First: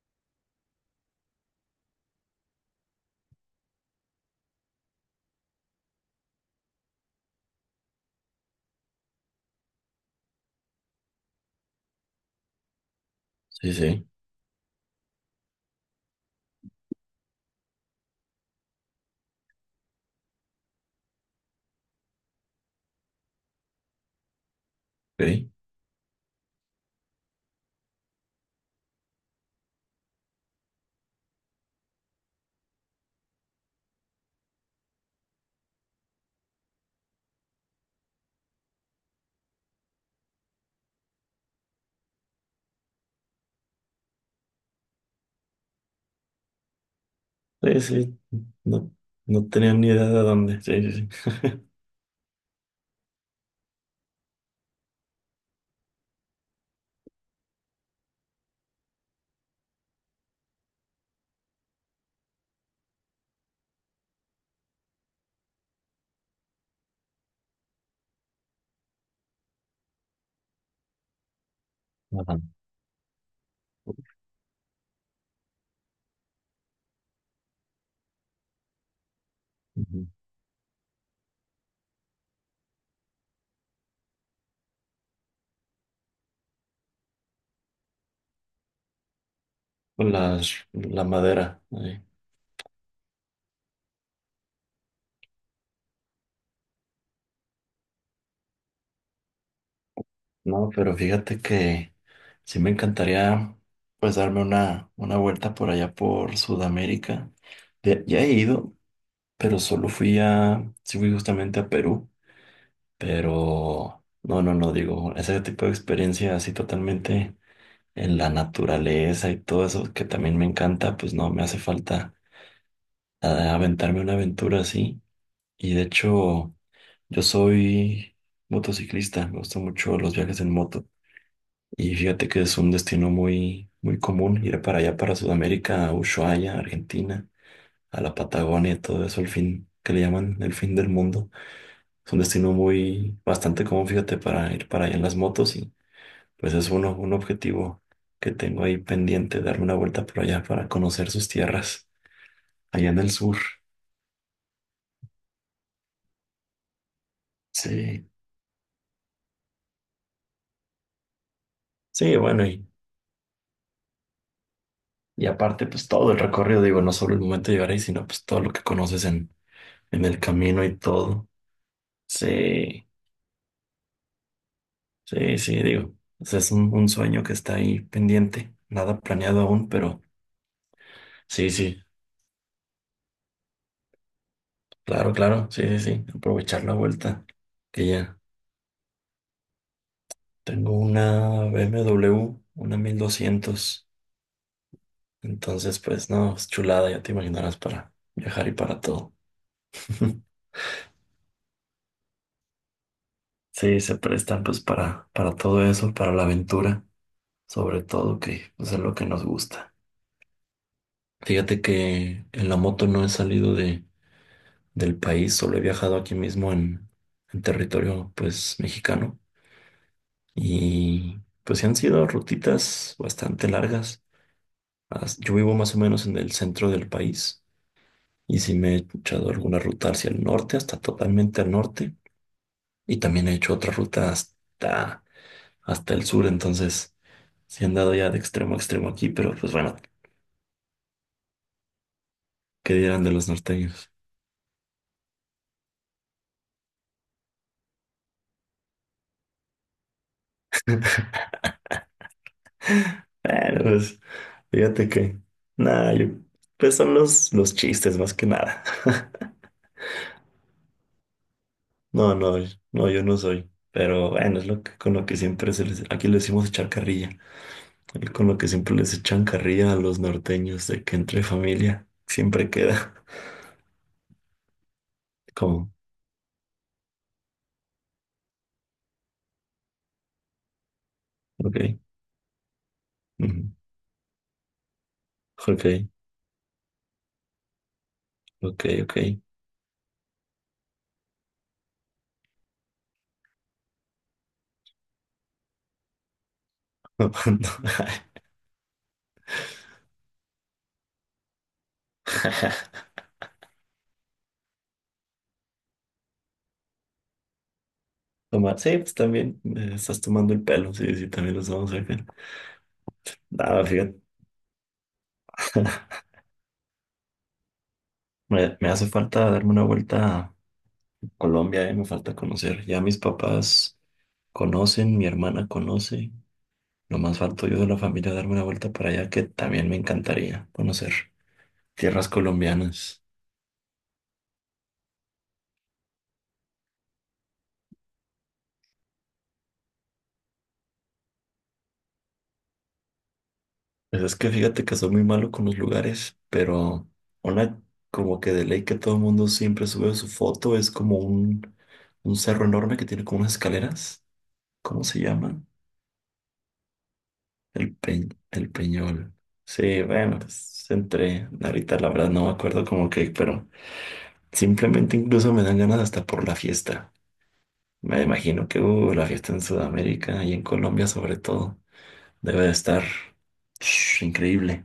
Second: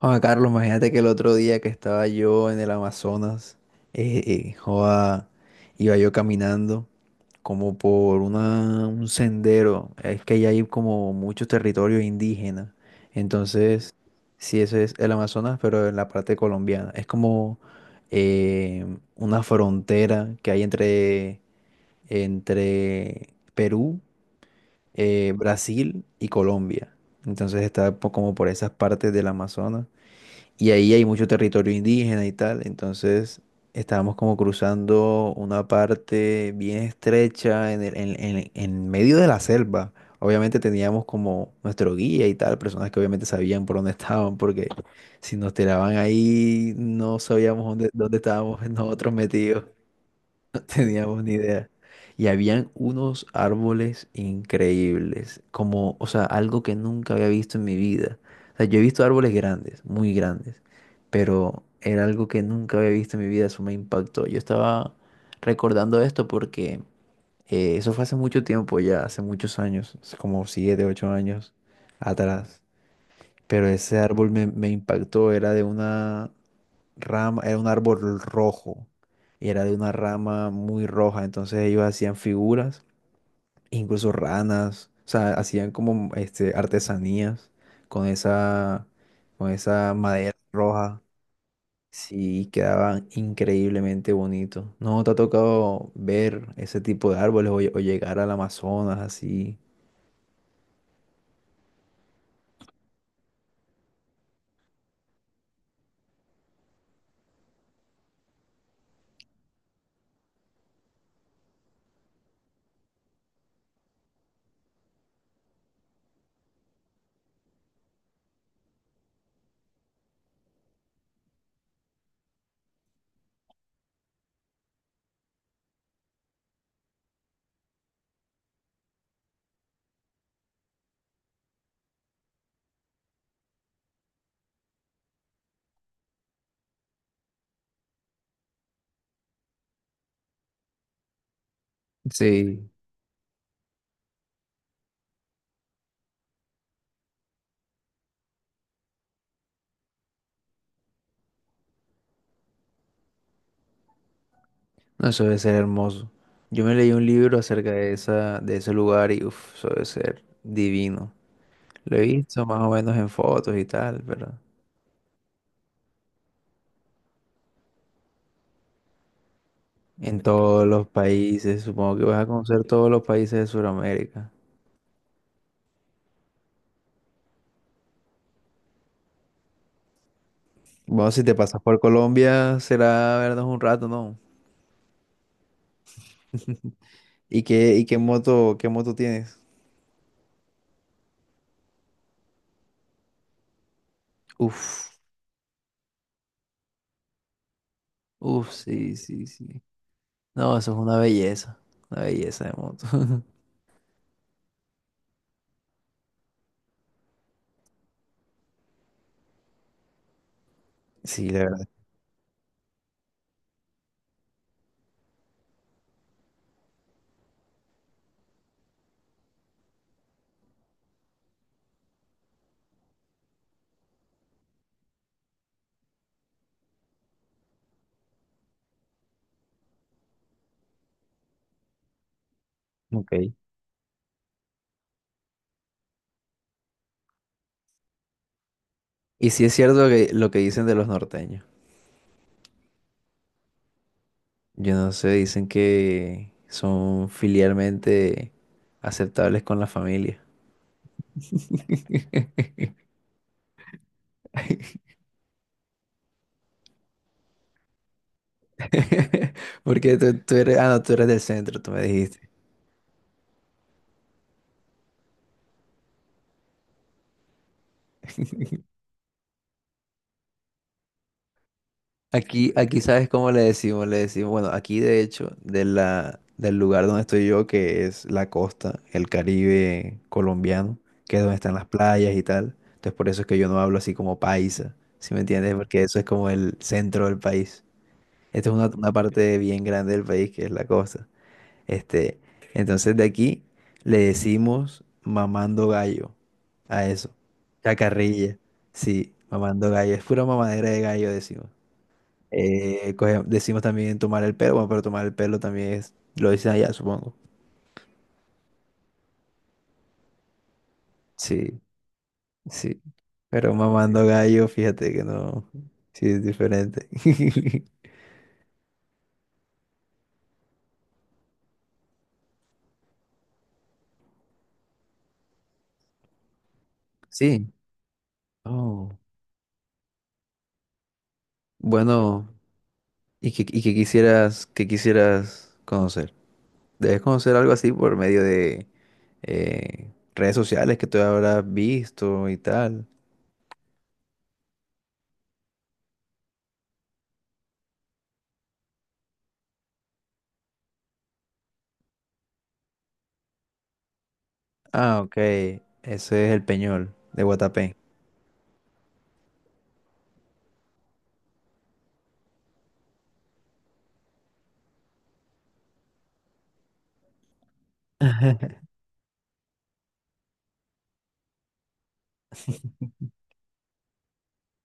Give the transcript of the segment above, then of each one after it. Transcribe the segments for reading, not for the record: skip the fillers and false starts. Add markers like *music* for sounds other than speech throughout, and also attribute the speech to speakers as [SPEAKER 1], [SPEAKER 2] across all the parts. [SPEAKER 1] Juan Carlos, imagínate que el otro día que estaba yo en el Amazonas, eh, eh, joda, iba yo caminando como por un sendero. Es que allá hay como muchos territorios indígenas.
[SPEAKER 2] Sí,
[SPEAKER 1] Entonces,
[SPEAKER 2] sí,
[SPEAKER 1] sí, eso es el Amazonas, pero en la parte colombiana. Es como eh, una frontera que hay entre Perú,
[SPEAKER 2] ok.
[SPEAKER 1] Brasil y Colombia. Entonces como por esas partes del Amazonas. Y ahí hay mucho territorio indígena y tal. Entonces estábamos como cruzando una parte bien estrecha en, el- en medio de la selva. Obviamente teníamos como nuestro guía y tal, personas que obviamente sabían por dónde *laughs* estaban, porque si nos tiraban ahí no sabíamos
[SPEAKER 2] Sí,
[SPEAKER 1] dónde
[SPEAKER 2] sí,
[SPEAKER 1] estábamos *laughs*
[SPEAKER 2] no,
[SPEAKER 1] nosotros
[SPEAKER 2] no
[SPEAKER 1] metidos
[SPEAKER 2] tenía ni idea de dónde. Sí, sí, sí.
[SPEAKER 1] teníamos ni idea.
[SPEAKER 2] *laughs*
[SPEAKER 1] Y habían unos árboles increíbles, como, o sea, algo que nunca había visto en mi vida. O sea, yo he visto árboles grandes, muy grandes, pero era algo que nunca había visto en mi vida, eso me impactó. Yo estaba recordando esto porque eso fue hace mucho tiempo ya, hace muchos años, hace como 7, 8 años
[SPEAKER 2] Ajá.
[SPEAKER 1] atrás. Pero ese árbol me impactó, era de una rama, era un árbol rojo y era de una
[SPEAKER 2] Ujú.
[SPEAKER 1] rama muy roja, entonces ellos hacían figuras, incluso ranas, o sea, hacían artesanías con esa, con esa
[SPEAKER 2] Con
[SPEAKER 1] madera
[SPEAKER 2] Las,
[SPEAKER 1] roja,
[SPEAKER 2] la madera ahí.
[SPEAKER 1] sí, quedaban increíblemente bonitos. ¿No te ha tocado ver ese tipo de árboles o llegar al Amazonas así?
[SPEAKER 2] No, pero fíjate que sí me encantaría, pues darme una vuelta por allá por Sudamérica. Ya, ya he ido, pero solo fui sí fui justamente a Perú, pero no, no, no, digo, ese tipo de experiencia así totalmente en la naturaleza y todo eso que también me encanta, pues no me hace falta a aventarme una aventura así. Y de hecho, yo soy motociclista, me gustan mucho los viajes en moto. Y fíjate que es un destino muy, muy común ir para allá, para Sudamérica, a Ushuaia, Argentina, a la Patagonia, y todo eso, el fin que le llaman el fin del mundo. Es un destino
[SPEAKER 1] Sí,
[SPEAKER 2] muy, bastante común, fíjate, para ir para allá en las motos. Y pues es uno, un objetivo que tengo ahí pendiente, darme una vuelta por allá para conocer sus tierras, allá en el sur.
[SPEAKER 1] no, eso debe ser hermoso. Yo me leí un libro acerca de
[SPEAKER 2] Sí,
[SPEAKER 1] de ese lugar y uf, eso debe ser divino. Lo he
[SPEAKER 2] sí,
[SPEAKER 1] visto
[SPEAKER 2] bueno,
[SPEAKER 1] más o menos en fotos y tal, pero
[SPEAKER 2] y aparte, pues todo el recorrido, digo, no solo el momento de llegar ahí, sino pues todo lo que conoces en el
[SPEAKER 1] en
[SPEAKER 2] camino
[SPEAKER 1] todos
[SPEAKER 2] y
[SPEAKER 1] los
[SPEAKER 2] todo.
[SPEAKER 1] países, supongo que vas a conocer
[SPEAKER 2] Sí,
[SPEAKER 1] todos los países de Sudamérica.
[SPEAKER 2] sí, sí, digo, o sea, es un, sueño que está ahí pendiente, nada planeado aún, pero
[SPEAKER 1] Bueno, si te
[SPEAKER 2] sí,
[SPEAKER 1] pasas por
[SPEAKER 2] sí,
[SPEAKER 1] Colombia, será vernos un rato, ¿no?
[SPEAKER 2] claro, claro, sí, sí, sí, aprovechar la vuelta,
[SPEAKER 1] ¿Y
[SPEAKER 2] que ya
[SPEAKER 1] qué moto tienes?
[SPEAKER 2] tengo una BMW, una 1200,
[SPEAKER 1] Uf,
[SPEAKER 2] entonces pues no, es chulada, ya te imaginarás para viajar
[SPEAKER 1] uf,
[SPEAKER 2] y para
[SPEAKER 1] sí,
[SPEAKER 2] todo.
[SPEAKER 1] sí, sí.
[SPEAKER 2] *laughs*
[SPEAKER 1] No, eso es una belleza de moto. *laughs*
[SPEAKER 2] Sí, se prestan pues para todo eso, para la aventura, sobre todo que, pues, es lo que nos gusta.
[SPEAKER 1] Sí, la
[SPEAKER 2] Fíjate
[SPEAKER 1] verdad.
[SPEAKER 2] que en la moto no he salido del país, solo he viajado aquí mismo en territorio, pues, mexicano, y pues sí han sido rutitas bastante largas. Yo vivo más o menos en el centro del país y sí me he echado alguna ruta hacia el norte, hasta totalmente al norte, y también
[SPEAKER 1] Ok.
[SPEAKER 2] he hecho otra ruta hasta, hasta el sur, entonces sí he andado ya de extremo a extremo aquí,
[SPEAKER 1] Y
[SPEAKER 2] pero
[SPEAKER 1] sí es
[SPEAKER 2] pues bueno,
[SPEAKER 1] cierto que lo que dicen de los norteños.
[SPEAKER 2] ¿qué dirán de los norteños?
[SPEAKER 1] Yo no sé, dicen que son filialmente aceptables con la familia.
[SPEAKER 2] Bueno, pues,
[SPEAKER 1] *laughs*
[SPEAKER 2] fíjate que, nada, yo, pues son los, chistes más que nada. *laughs*
[SPEAKER 1] *laughs* Porque tú eres, ah, no, tú eres del centro, tú me
[SPEAKER 2] No,
[SPEAKER 1] dijiste.
[SPEAKER 2] no, no, yo no soy. Pero bueno, es lo que, con lo que siempre se les, aquí le decimos echar carrilla, y con lo que siempre les echan carrilla a los norteños, de que entre familia siempre
[SPEAKER 1] Aquí
[SPEAKER 2] queda.
[SPEAKER 1] sabes cómo le decimos, bueno, aquí de
[SPEAKER 2] *laughs*
[SPEAKER 1] hecho,
[SPEAKER 2] Como,
[SPEAKER 1] del lugar donde estoy yo, que es la costa, el Caribe colombiano, que es donde están
[SPEAKER 2] ok,
[SPEAKER 1] las playas y tal. Entonces por eso es que yo
[SPEAKER 2] ujú,
[SPEAKER 1] no hablo así como paisa, ¿sí me entiendes?
[SPEAKER 2] ok,
[SPEAKER 1] Porque eso es como el centro del país. Esta es
[SPEAKER 2] ok,
[SPEAKER 1] una
[SPEAKER 2] ok.
[SPEAKER 1] parte bien grande del país, que es la costa. Este, entonces de aquí le decimos mamando gallo a
[SPEAKER 2] *laughs*
[SPEAKER 1] eso.
[SPEAKER 2] Tomando.
[SPEAKER 1] Chacarrilla. Sí, mamando gallo. Es pura mamadera de gallo, decimos.
[SPEAKER 2] *laughs*
[SPEAKER 1] Decimos también tomar el pelo, bueno, pero tomar el pelo también es, lo dicen allá, supongo.
[SPEAKER 2] Sí, pues también, estás tomando el pelo, sí, sí, también los
[SPEAKER 1] Sí,
[SPEAKER 2] vamos a ver.
[SPEAKER 1] sí. Pero
[SPEAKER 2] Nada, fíjate,
[SPEAKER 1] mamando gallo, fíjate que no.
[SPEAKER 2] *laughs*
[SPEAKER 1] Sí, es diferente. *laughs*
[SPEAKER 2] me hace falta darme una vuelta Colombia, me falta conocer. Ya mis papás conocen, mi hermana conoce. Nomás
[SPEAKER 1] Sí.
[SPEAKER 2] falto yo de la familia, darme una vuelta para
[SPEAKER 1] Oh.
[SPEAKER 2] allá, que también me encantaría conocer tierras
[SPEAKER 1] Bueno,
[SPEAKER 2] colombianas.
[SPEAKER 1] ¿y qué quisieras conocer? Debes conocer algo así por medio de eh, redes sociales que tú habrás visto y tal.
[SPEAKER 2] Pues es que fíjate que soy muy malo con los lugares, pero una, como que de ley, que todo el mundo siempre sube su foto, es como un cerro enorme que tiene como unas escaleras. ¿Cómo
[SPEAKER 1] Ah,
[SPEAKER 2] se
[SPEAKER 1] ok.
[SPEAKER 2] llama?
[SPEAKER 1] Ese es el Peñol de
[SPEAKER 2] El
[SPEAKER 1] Guatapé.
[SPEAKER 2] Pe- el Peñol. Sí, bueno, pues entre, ahorita la verdad no me acuerdo como que, pero simplemente incluso me dan ganas hasta por la fiesta. Me imagino
[SPEAKER 1] *laughs*
[SPEAKER 2] que, la fiesta en Sudamérica y en Colombia, sobre todo, debe de estar *sniffs* increíble.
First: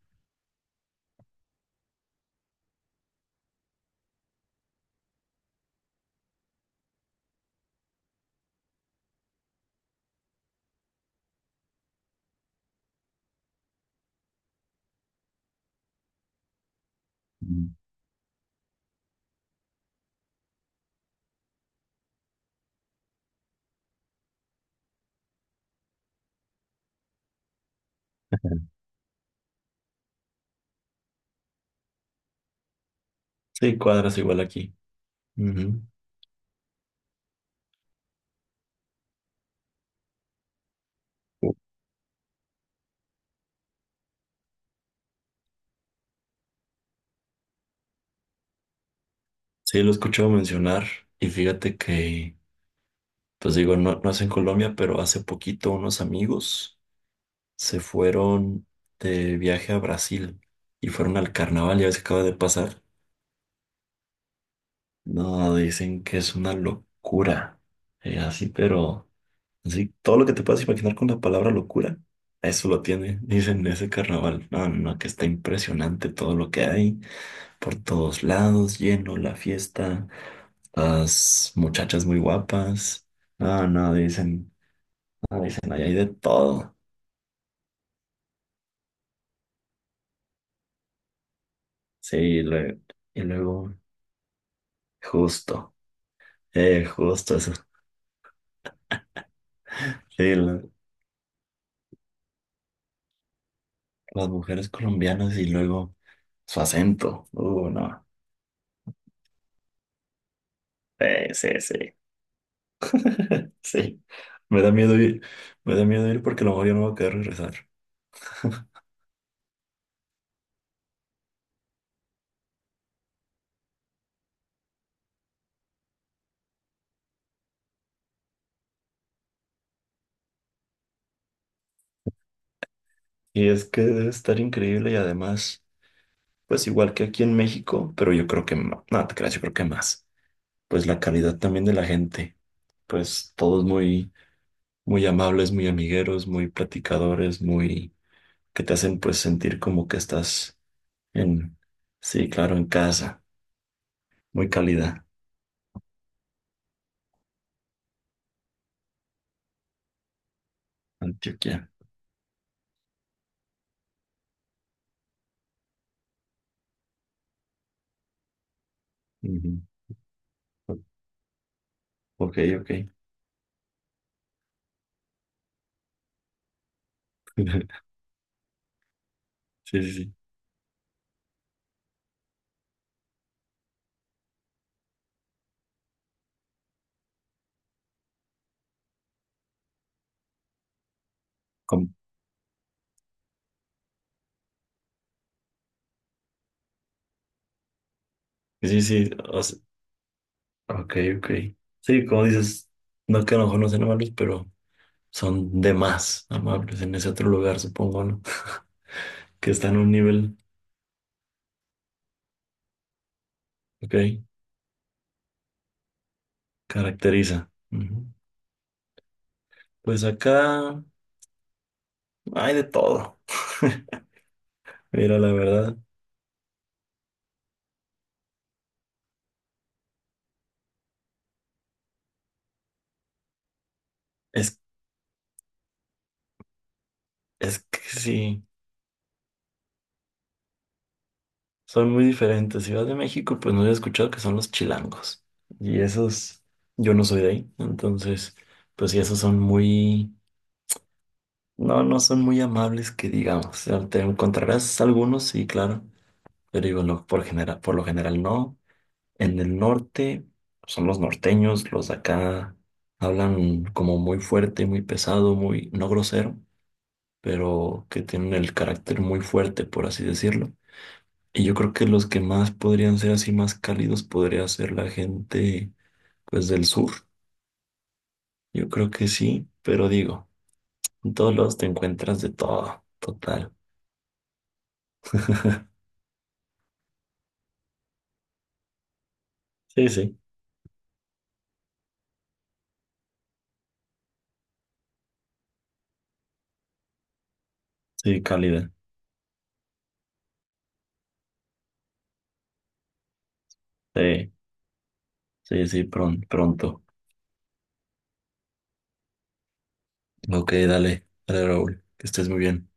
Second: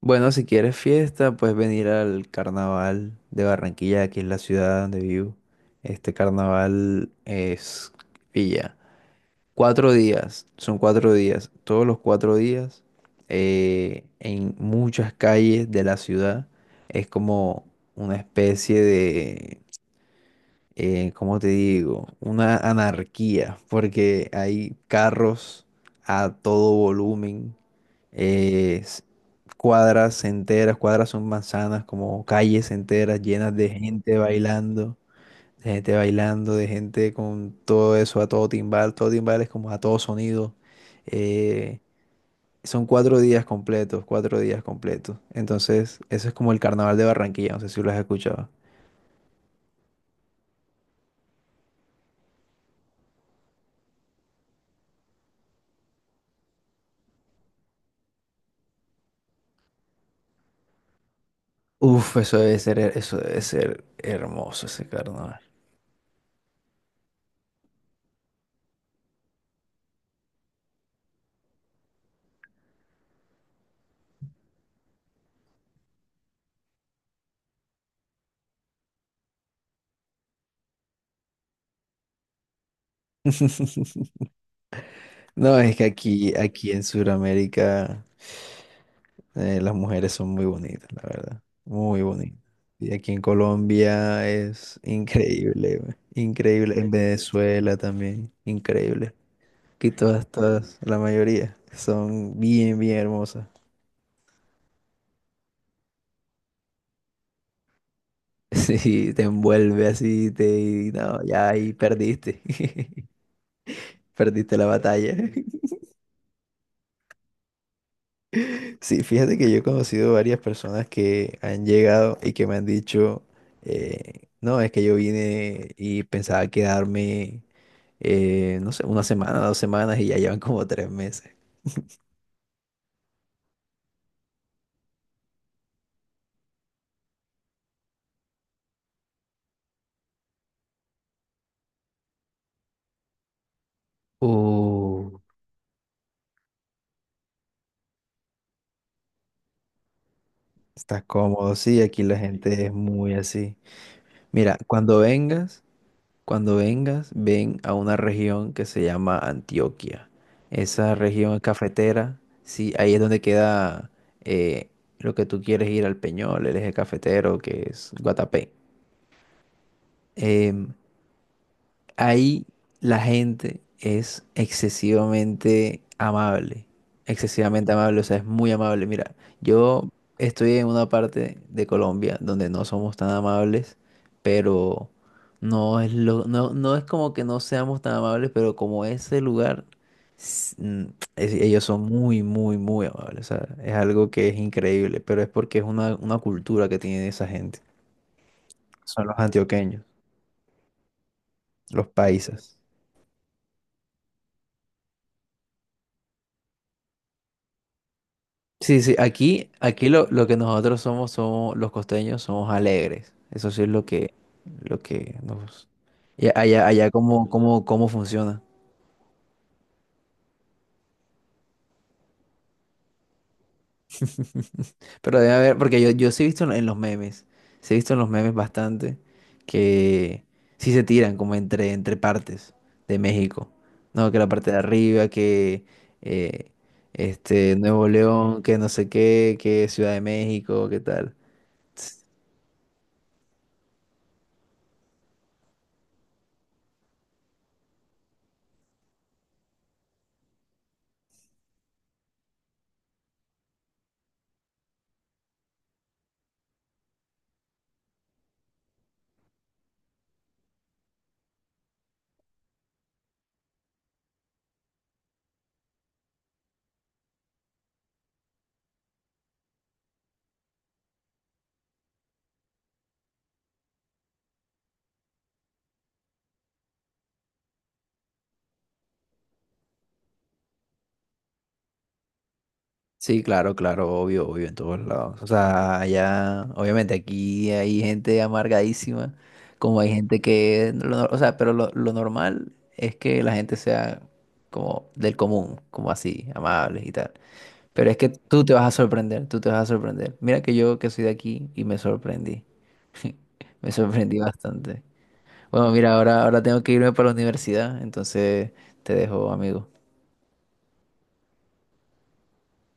[SPEAKER 1] Bueno, si quieres fiesta, puedes venir al carnaval de Barranquilla, que es la ciudad donde vivo. Este carnaval es Villa. 4 días, son 4 días. Todos los 4 días, en muchas calles de la ciudad, es como
[SPEAKER 2] Mm.
[SPEAKER 1] una especie de ¿cómo te digo? Una anarquía, porque hay carros a todo volumen, eh, s- cuadras enteras, cuadras son manzanas, como calles enteras llenas de
[SPEAKER 2] Sí,
[SPEAKER 1] gente
[SPEAKER 2] cuadras igual aquí.
[SPEAKER 1] bailando, de
[SPEAKER 2] Ujú.
[SPEAKER 1] gente bailando, de gente con todo eso a todo timbal es como a todo sonido. eh, son 4 días completos, 4 días completos. Entonces, eso es como el carnaval de Barranquilla, no sé si lo has escuchado.
[SPEAKER 2] Sí, lo escucho mencionar, y fíjate que, pues digo, no, no es en Colombia, pero hace poquito unos amigos se fueron de viaje a Brasil y fueron al carnaval, ya ves que
[SPEAKER 1] Uf,
[SPEAKER 2] acaba de pasar.
[SPEAKER 1] eso debe ser hermoso ese carnaval.
[SPEAKER 2] No, dicen que es una locura, así, pero... Sí, todo lo que te puedas imaginar con la palabra locura, eso lo tiene, dicen, ese carnaval. No, no, no, que está impresionante todo lo que hay, por todos lados, lleno la fiesta, las muchachas muy guapas. No, no, dicen, no,
[SPEAKER 1] No,
[SPEAKER 2] dicen,
[SPEAKER 1] es
[SPEAKER 2] ahí
[SPEAKER 1] que
[SPEAKER 2] hay de
[SPEAKER 1] aquí
[SPEAKER 2] todo.
[SPEAKER 1] en Sudamérica las mujeres son muy bonitas, la verdad. Muy
[SPEAKER 2] Sí,
[SPEAKER 1] bonitas. Y aquí en
[SPEAKER 2] y luego,
[SPEAKER 1] Colombia es
[SPEAKER 2] justo,
[SPEAKER 1] increíble, güey, increíble.
[SPEAKER 2] eh,
[SPEAKER 1] En
[SPEAKER 2] justo eso.
[SPEAKER 1] Venezuela también, increíble. Aquí
[SPEAKER 2] Sí, la-
[SPEAKER 1] todas, la mayoría son bien, bien hermosas. *laughs*
[SPEAKER 2] las mujeres colombianas, y luego su acento. No,
[SPEAKER 1] Sí, te envuelve así, te... y no,
[SPEAKER 2] sí,
[SPEAKER 1] ya
[SPEAKER 2] sí,
[SPEAKER 1] ahí
[SPEAKER 2] sí.
[SPEAKER 1] perdiste. *laughs*
[SPEAKER 2] *laughs* Sí,
[SPEAKER 1] Perdiste
[SPEAKER 2] me
[SPEAKER 1] la
[SPEAKER 2] da miedo
[SPEAKER 1] batalla.
[SPEAKER 2] ir, me da miedo ir porque a lo mejor ya no va a querer regresar. *laughs*
[SPEAKER 1] Sí, fíjate que yo he conocido varias personas que han llegado y que me han dicho, no, es que yo vine y pensaba quedarme, no sé, una semana, 2 semanas y ya llevan como 3 meses.
[SPEAKER 2] Y es que debe estar increíble, y además, pues igual que aquí en México, pero yo creo que más, no te creas, yo creo que más. Pues la calidad también de la gente, pues todos muy, muy
[SPEAKER 1] Uh,
[SPEAKER 2] amables, muy amigueros, muy platicadores, muy, que te hacen pues sentir como que estás
[SPEAKER 1] estás cómodo,
[SPEAKER 2] en,
[SPEAKER 1] sí, aquí la
[SPEAKER 2] sí, claro, en
[SPEAKER 1] gente es muy
[SPEAKER 2] casa,
[SPEAKER 1] así.
[SPEAKER 2] muy
[SPEAKER 1] Mira, cuando
[SPEAKER 2] cálida.
[SPEAKER 1] vengas, cuando vengas, ven a una región que se llama Antioquia. Esa región es
[SPEAKER 2] Antioquia.
[SPEAKER 1] cafetera. Sí, ahí es donde queda eh, lo que tú quieres ir al Peñol, el eje cafetero, que es Guatapé.
[SPEAKER 2] Ujú.
[SPEAKER 1] Em,
[SPEAKER 2] Ok,
[SPEAKER 1] ahí
[SPEAKER 2] ok.
[SPEAKER 1] la gente es excesivamente
[SPEAKER 2] *laughs*
[SPEAKER 1] amable, o sea, es muy amable. Mira,
[SPEAKER 2] Sí,
[SPEAKER 1] yo
[SPEAKER 2] sí, sí.
[SPEAKER 1] estoy en una parte de Colombia donde no somos tan amables, pero no es lo, no, no es como que no seamos tan amables, pero como ese lugar, s- mm, ellos son
[SPEAKER 2] Com-
[SPEAKER 1] muy, muy, muy amables. O sea, es algo que es increíble, pero es porque es una cultura que tiene esa gente.
[SPEAKER 2] sí,
[SPEAKER 1] Son
[SPEAKER 2] sí,
[SPEAKER 1] los
[SPEAKER 2] o sea,
[SPEAKER 1] antioqueños,
[SPEAKER 2] ok, ok.
[SPEAKER 1] los
[SPEAKER 2] Sí, como
[SPEAKER 1] paisas.
[SPEAKER 2] dices, no que a lo mejor no sean amables, pero son de más amables en ese otro lugar, supongo, ¿no? *laughs*
[SPEAKER 1] Sí, sí,
[SPEAKER 2] Que está en un
[SPEAKER 1] lo que
[SPEAKER 2] nivel,
[SPEAKER 1] nosotros somos, somos los costeños, somos alegres. Eso sí es
[SPEAKER 2] ok,
[SPEAKER 1] lo que nos... y allá,
[SPEAKER 2] caracteriza.
[SPEAKER 1] cómo
[SPEAKER 2] Ujú.
[SPEAKER 1] funciona.
[SPEAKER 2] Pues acá hay de todo. *laughs* Mira,
[SPEAKER 1] Pero debe
[SPEAKER 2] la
[SPEAKER 1] haber,
[SPEAKER 2] verdad,
[SPEAKER 1] porque yo sí he visto en los memes, sí he visto en los memes bastante que sí se tiran como entre partes de México. No, que la parte de
[SPEAKER 2] es,
[SPEAKER 1] arriba, que eh, este
[SPEAKER 2] es que
[SPEAKER 1] Nuevo León,
[SPEAKER 2] sí,
[SPEAKER 1] que no sé qué, que Ciudad de México, qué tal.
[SPEAKER 2] son muy diferentes. Ciudad de México, pues no he escuchado que son los chilangos. Y esos, yo no soy de ahí, entonces, pues sí, esos son muy, no, no son muy amables que digamos. O sea, te encontrarás algunos, sí, claro, pero digo, por lo general no. En el norte son los norteños, los de acá hablan como muy fuerte, muy pesado, muy, no grosero, pero que tienen el carácter muy fuerte, por así decirlo. Y yo creo que los que más podrían ser así más cálidos podría ser la gente, pues, del sur. Yo creo que sí, pero digo, en todos lados te encuentras de todo,
[SPEAKER 1] Sí,
[SPEAKER 2] total.
[SPEAKER 1] claro, claro, obvio, obvio, en todos lados. O sea, allá, obviamente aquí hay gente amargadísima, como
[SPEAKER 2] Sí,
[SPEAKER 1] hay
[SPEAKER 2] sí.
[SPEAKER 1] gente que, lo nor- o sea, pero lo normal es que la gente sea como del común, como así, amables y tal. Pero es que
[SPEAKER 2] Sí,
[SPEAKER 1] tú te vas a
[SPEAKER 2] cálida.
[SPEAKER 1] sorprender, tú te vas a sorprender. Mira que yo que soy de aquí y me sorprendí. *laughs* Me sorprendí
[SPEAKER 2] Sí,
[SPEAKER 1] bastante.
[SPEAKER 2] sí,
[SPEAKER 1] Bueno,
[SPEAKER 2] sí,
[SPEAKER 1] mira,
[SPEAKER 2] pron-
[SPEAKER 1] ahora tengo que
[SPEAKER 2] pronto.
[SPEAKER 1] irme para la universidad, entonces te dejo, amigo.
[SPEAKER 2] Ok, dale, dale, Raúl. Que estés muy bien.